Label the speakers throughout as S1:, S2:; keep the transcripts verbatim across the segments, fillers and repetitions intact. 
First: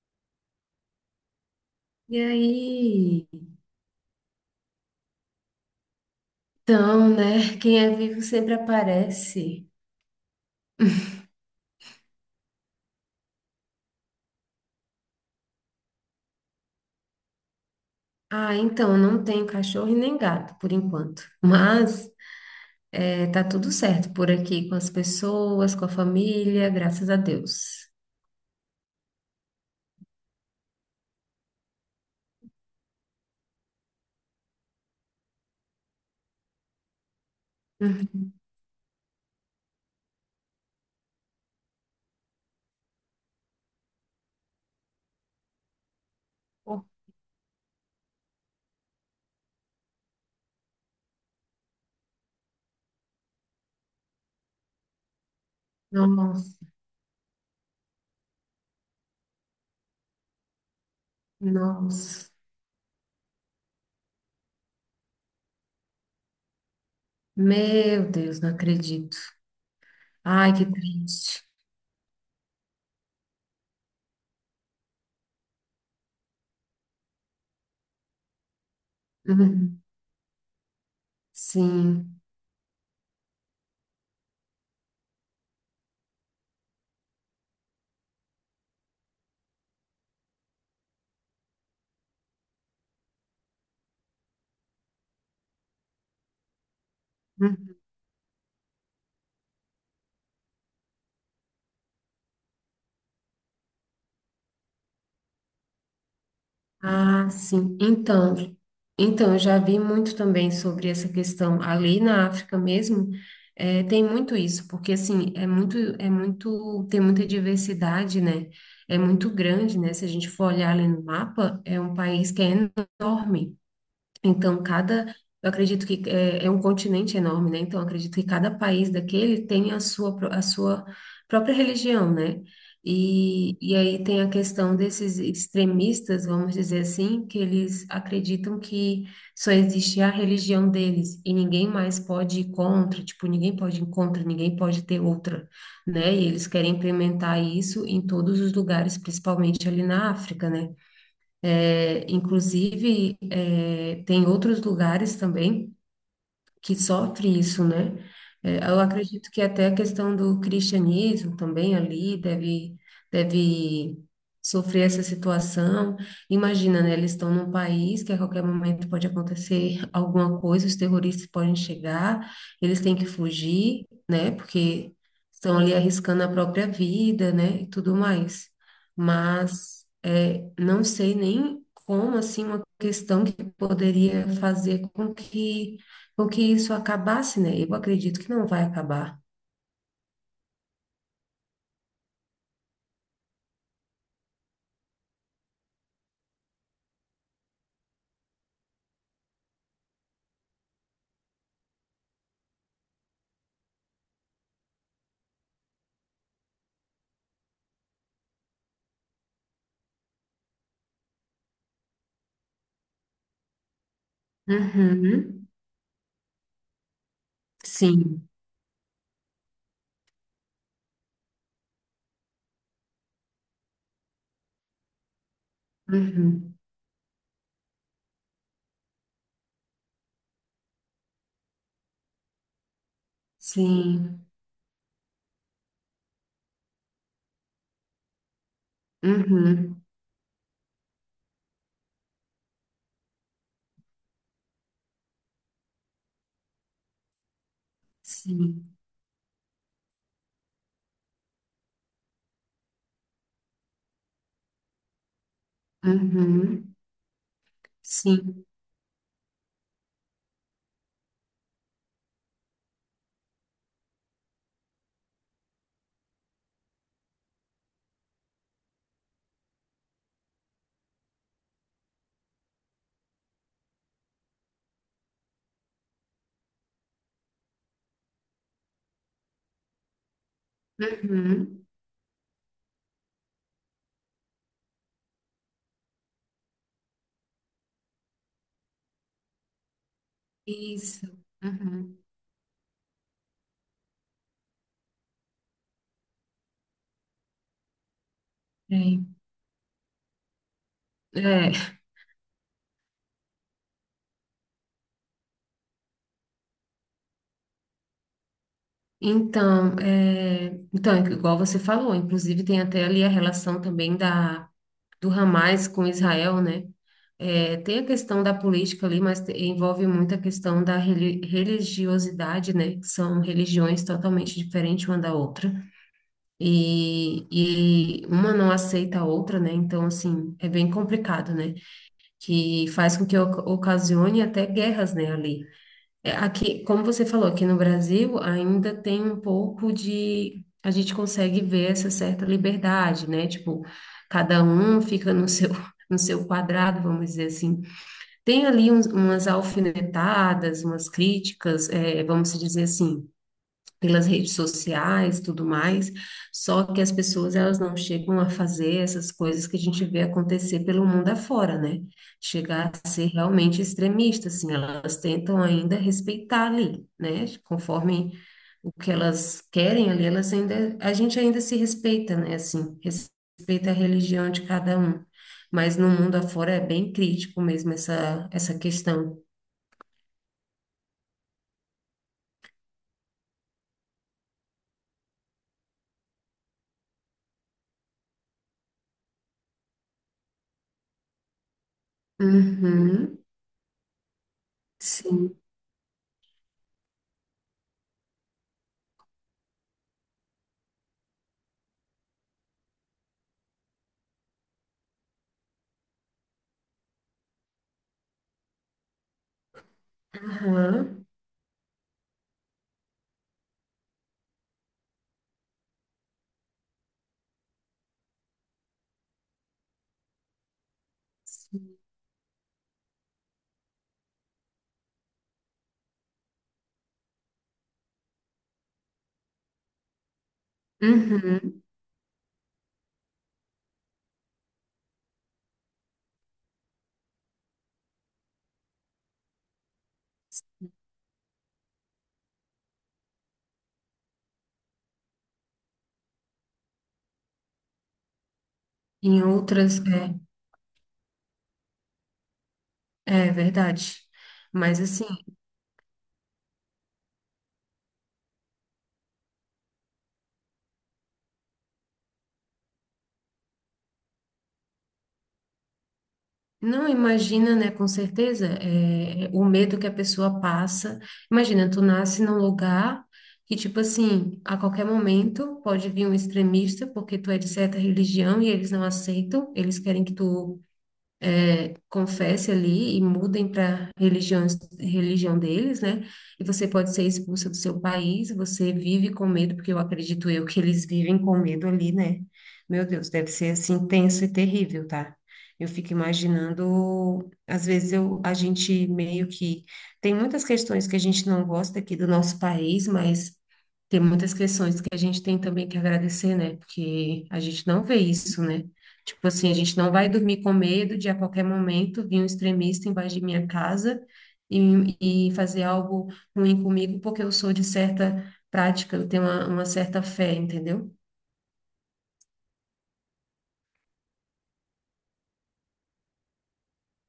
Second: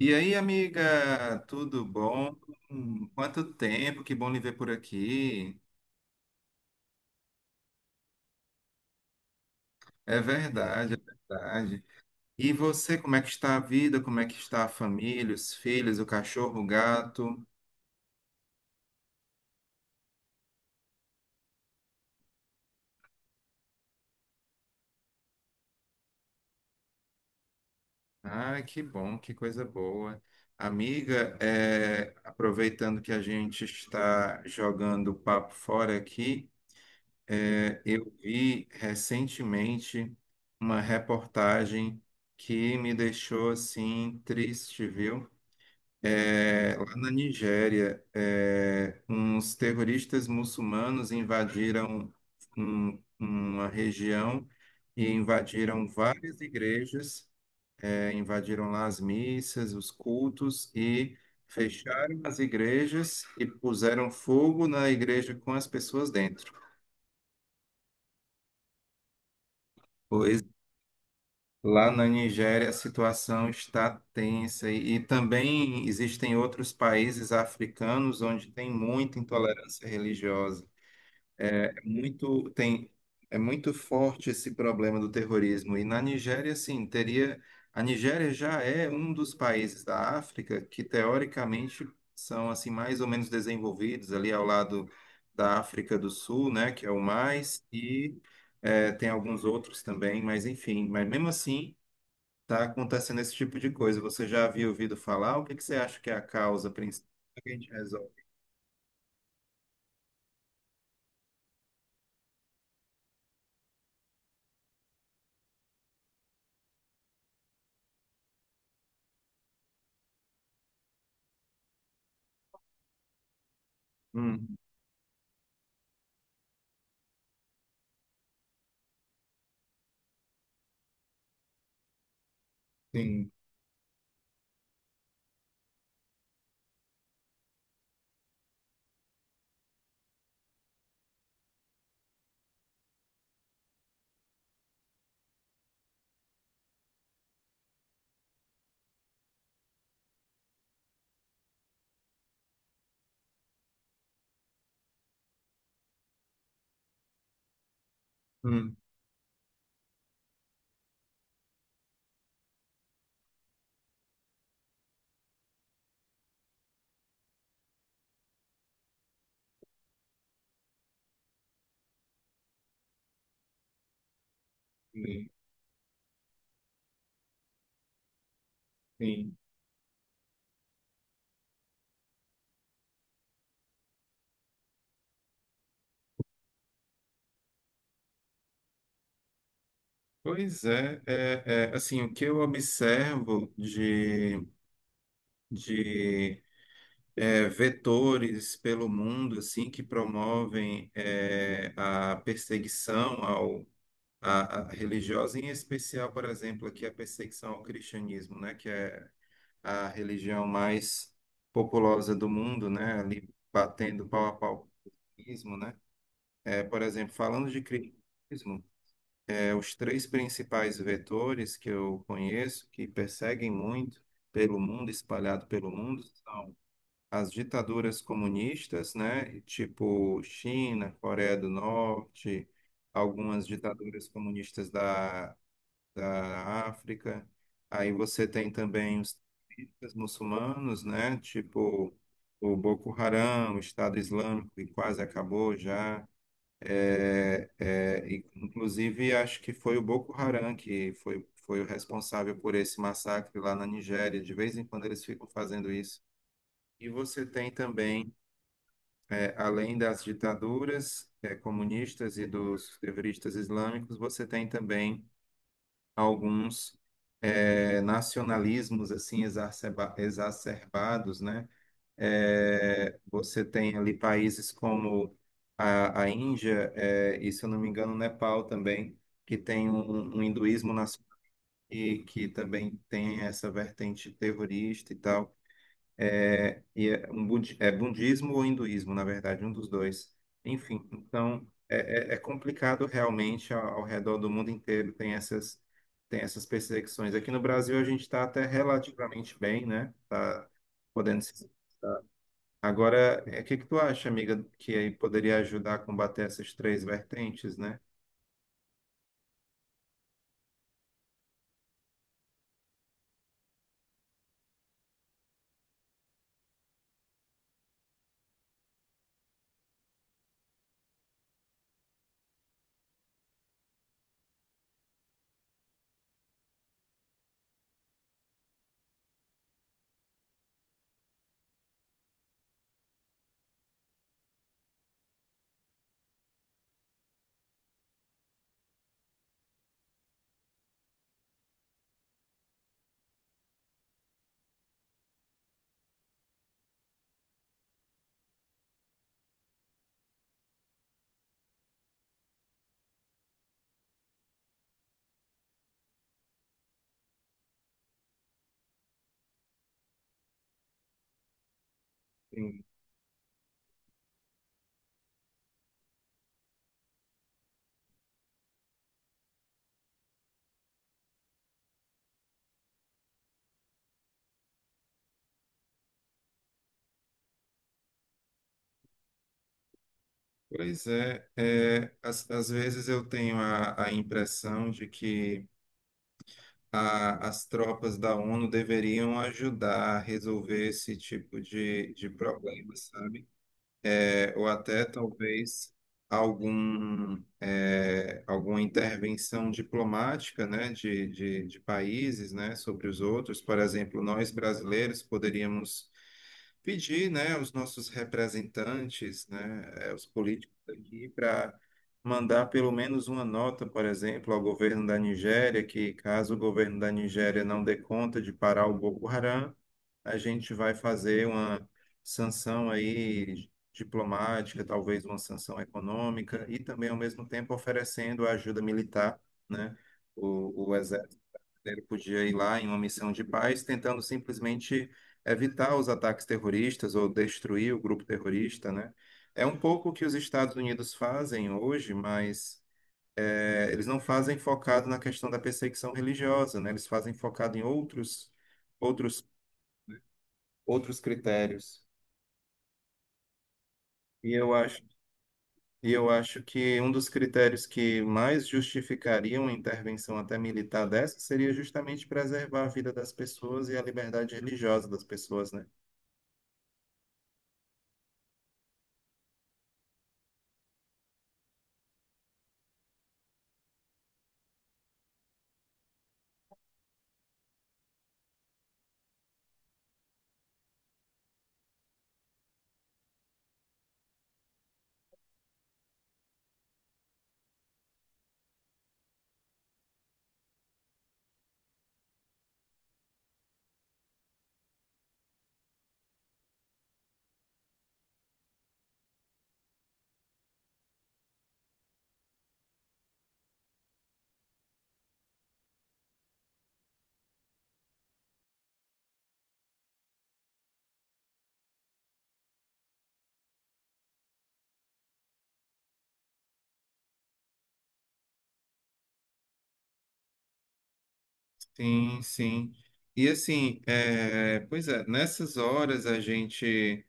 S1: E aí, amiga, tudo
S2: E
S1: bom? Hum,
S2: aí?
S1: Quanto tempo, que bom lhe ver por aqui.
S2: Então, né? Quem é vivo sempre aparece.
S1: É verdade, é verdade. E você, como é que está a vida? Como é que está a família, os filhos, o cachorro, o gato?
S2: Ah, então, eu não tenho cachorro e nem gato, por enquanto. Mas eh, tá tudo certo por aqui, com as pessoas, com a família, graças a Deus.
S1: Ai, que bom, que coisa boa. Amiga, é, aproveitando que a gente está jogando o papo fora aqui, é, eu
S2: Uhum.
S1: vi recentemente uma reportagem que me deixou assim triste, viu? É,
S2: Pô.
S1: lá na Nigéria, é, uns terroristas muçulmanos invadiram um- um, uma região e invadiram várias
S2: Nossa,
S1: igrejas, é, invadiram lá as missas, os cultos e fecharam
S2: nossa.
S1: as igrejas e puseram fogo na igreja com as pessoas dentro.
S2: Meu Deus, não acredito.
S1: Pois
S2: Ai, que triste.
S1: lá na Nigéria a situação está tensa e, e também existem outros países africanos onde tem muita
S2: Uhum.
S1: intolerância religiosa. É
S2: Sim.
S1: muito tem É muito forte esse problema do terrorismo, e na Nigéria sim teria a Nigéria já é um dos países da África que teoricamente são assim mais ou menos desenvolvidos, ali ao lado da África do Sul, né, que é o mais, e é, tem alguns outros também, mas enfim, mas mesmo assim está acontecendo esse tipo de coisa. Você já havia ouvido falar? O que que você acha que é a causa principal?
S2: Ah,
S1: Como é que a gente
S2: sim.
S1: resolve?
S2: Então, então, eu já vi muito também sobre essa questão ali na África mesmo. Eh, tem muito isso, porque assim, é muito, é muito, tem muita diversidade, né? É muito grande, né? Se a gente for olhar ali no mapa, é um país que é enorme.
S1: Hum,
S2: Então, cada, eu acredito que é, é um continente enorme, né? Então, eu acredito que cada país daquele tem a sua, pró- a sua própria religião, né?
S1: sim,
S2: E, e aí tem a questão desses extremistas, vamos dizer assim, que eles acreditam que só existe a religião deles e ninguém mais pode ir contra, tipo, ninguém pode ir contra, ninguém pode ter outra, né? E eles querem implementar isso em todos os lugares, principalmente ali na África, né? É, inclusive, é, tem outros lugares também que sofre isso, né? É,
S1: hum,
S2: eu acredito que até a questão do cristianismo também ali deve, deve sofrer essa situação. Imagina, né? Eles estão num país que a qualquer momento pode acontecer alguma coisa, os terroristas podem chegar, eles têm que fugir, né? Porque
S1: sim,
S2: estão ali arriscando a própria vida, né? E tudo mais.
S1: sim.
S2: Mas é, não sei nem como, assim, uma questão que poderia fazer com que porque isso acabasse, né? Eu acredito que não vai acabar.
S1: Pois é, é, é, assim, o que eu observo de, de é, vetores pelo mundo, assim, que promovem é, a perseguição ao, à, à religiosa, em especial, por exemplo, aqui a perseguição ao cristianismo, né, que é a religião mais populosa do mundo, né, ali batendo pau a pau com o
S2: Uhum.
S1: cristianismo, né, é, por exemplo, falando de
S2: Sim.
S1: cristianismo. É, os três principais vetores que eu conheço, que perseguem muito pelo mundo, espalhado pelo mundo,
S2: Uhum.
S1: são as ditaduras comunistas, né? Tipo China, Coreia do Norte, algumas ditaduras
S2: Sim.
S1: comunistas da, da África. Aí você tem também os
S2: Uhum.
S1: terroristas muçulmanos, né? Tipo o Boko Haram, o Estado Islâmico, que quase acabou já. É, é, e,
S2: Sim.
S1: inclusive, acho que foi o Boko Haram que foi, foi o responsável por esse massacre lá na Nigéria. De vez em quando eles ficam fazendo isso.
S2: Uhum.
S1: E você tem também,
S2: Sim.
S1: é, além das ditaduras, é, comunistas e dos terroristas islâmicos, você tem também alguns, é, nacionalismos assim exacerba- exacerbados, né? É, você tem ali países como a, a Índia, é, e, se eu não me engano, o Nepal também, que tem um, um um hinduísmo nas,
S2: Uhum.
S1: e que também tem essa vertente terrorista e tal. É, e é, um budi, é budismo ou hinduísmo, na verdade, um dos dois. Enfim,
S2: Isso.
S1: então
S2: Uhum.
S1: é, é é complicado. Realmente ao, ao redor do mundo inteiro tem essas, tem essas perseguições. Aqui no Brasil a gente está até
S2: É.
S1: relativamente bem, né? Tá podendo se
S2: É.
S1: Agora, é, o que que tu acha, amiga, que aí poderia ajudar a combater essas três vertentes, né?
S2: Então, é... então, igual você falou, inclusive tem até ali a relação também da do Hamas com Israel, né? É, tem a questão da política ali, mas te- envolve muito a questão da reli- religiosidade, né? Que são religiões totalmente diferentes uma da outra. E, e uma não aceita a outra, né? Então, assim, é bem complicado, né? Que faz com que oc- ocasione até guerras, né, ali. É, aqui, como você falou, aqui no Brasil ainda tem um pouco de... A gente consegue ver essa certa liberdade, né? Tipo, cada um fica no seu, no seu quadrado, vamos dizer assim. Tem ali uns- umas alfinetadas, umas críticas, eh, vamos dizer assim, pelas redes sociais, tudo mais, só que as pessoas elas não chegam a fazer essas coisas que a gente vê acontecer pelo mundo afora, né?
S1: Sim.
S2: Chegar a ser realmente extremista, assim, elas tentam ainda respeitar ali, né? Conforme o que elas querem ali, elas ainda, a gente ainda se respeita, né? Assim, respeita a religião de cada um. Mas no mundo afora é bem crítico mesmo essa, essa questão.
S1: Pois é, é, às, às vezes eu tenho a, a impressão de que a- as tropas da ONU deveriam ajudar a resolver esse tipo de, de problema,
S2: Uhum,
S1: sabe? É, ou até
S2: sim.
S1: talvez algum, é, alguma intervenção diplomática, né, de, de, de países, né, sobre os outros. Por exemplo, nós brasileiros poderíamos pedir, né, os nossos representantes, né, eh, os políticos
S2: Aham.
S1: aqui, para mandar pelo menos uma nota, por exemplo, ao governo da Nigéria, que caso o governo da Nigéria não dê conta de parar o Boko Haram, a gente vai fazer uma sanção aí diplomática, talvez uma sanção econômica, e também, ao mesmo tempo, oferecendo ajuda militar, né? O, o exército
S2: Uhum.
S1: brasileiro podia ir lá em uma missão de paz, tentando simplesmente evitar os ataques terroristas ou destruir o grupo terrorista, né? É um pouco o que os Estados Unidos fazem hoje, mas eh, eles não fazem focado na questão da perseguição religiosa, né? Eles fazem focado em outros,
S2: Em
S1: outros,
S2: outras, é,
S1: outros critérios.
S2: é verdade.
S1: E eu acho,
S2: Mas assim,
S1: e eu acho que um dos critérios que mais justificaria uma intervenção até militar dessa seria justamente preservar a vida das pessoas e a liberdade religiosa das pessoas, né?
S2: não, imagina, né, com certeza, é, o medo que a pessoa passa. Imagina, tu nasce num lugar que, tipo assim, a qualquer momento pode vir um extremista, porque tu é de certa religião e eles não aceitam, eles querem que tu confesse ali e mudem para religião, religião deles, né? E você pode ser expulsa do seu país, você vive com medo, porque eu acredito eu que eles vivem com medo ali, né? Meu Deus, deve ser assim tenso e terrível, tá? Eu fico imaginando, às vezes eu, a gente meio que tem muitas questões que a gente não gosta aqui do nosso país, mas tem muitas questões que a gente tem também que agradecer, né? Porque a gente não vê isso, né? Tipo assim, a gente não vai dormir com medo de a qualquer momento vir um extremista embaixo de minha casa e, e fazer algo ruim comigo, porque eu sou de certa prática, eu tenho uma, uma certa fé, entendeu?
S1: Sim, sim. E assim, é, pois é, nessas horas a gente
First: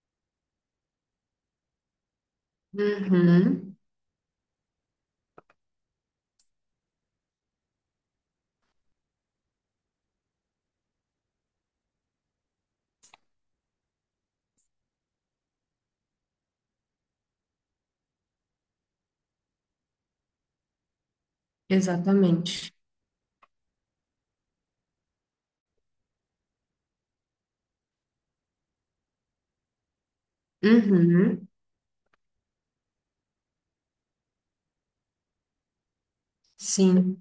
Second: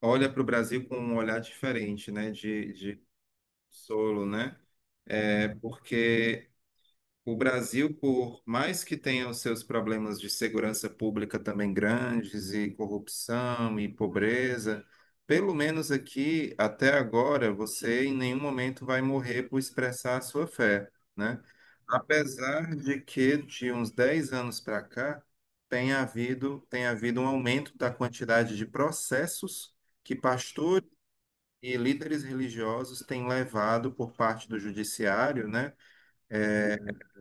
S1: olha para o Brasil com um olhar diferente, né? De, de
S2: Uhum,
S1: solo, né? É porque O Brasil, por mais que tenha os seus problemas de segurança pública também grandes, e corrupção e pobreza, pelo menos aqui, até agora, você em nenhum momento vai morrer por expressar a sua fé, né?
S2: exatamente.
S1: Apesar de que, de uns dez anos para cá, tem havido, tem havido um aumento da quantidade de processos que pastores
S2: Uhum,
S1: e líderes religiosos têm levado por parte do judiciário, né?
S2: sim.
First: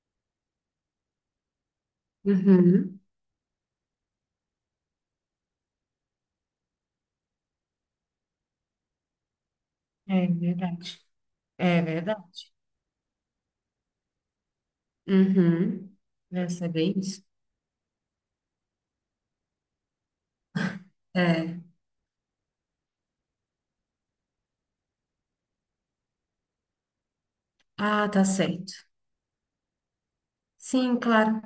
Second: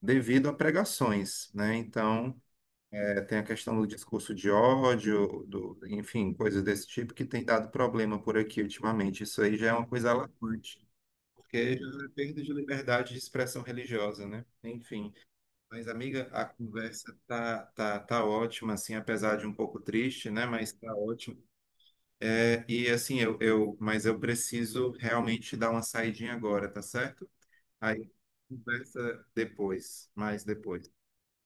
S1: Devido a pregações, né? Então,
S2: Uhum.
S1: é, tem a questão do discurso de ódio, do, enfim, coisas desse tipo que tem dado problema por aqui ultimamente. Isso aí já é uma coisa
S2: É
S1: alarmante,
S2: verdade.
S1: porque
S2: É
S1: já é perda
S2: verdade.
S1: de liberdade de expressão religiosa, né? Enfim. Mas,
S2: Uhum.
S1: amiga, a
S2: Essa é bem
S1: conversa
S2: isso.
S1: tá, tá, tá ótima, assim, apesar de um pouco triste, né? Mas tá ótimo.
S2: É.
S1: É, e assim, eu, eu, mas eu preciso realmente dar uma saidinha agora, tá certo?
S2: Ah,
S1: Aí
S2: tá certo.
S1: conversa depois, mais depois.
S2: Sim, claro.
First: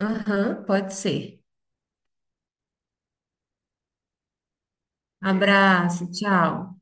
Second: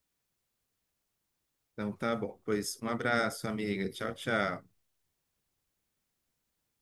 S2: Aham, pode ser.
S1: Então tá bom. Pois um abraço, amiga. Tchau, tchau.
S2: Abraço, tchau.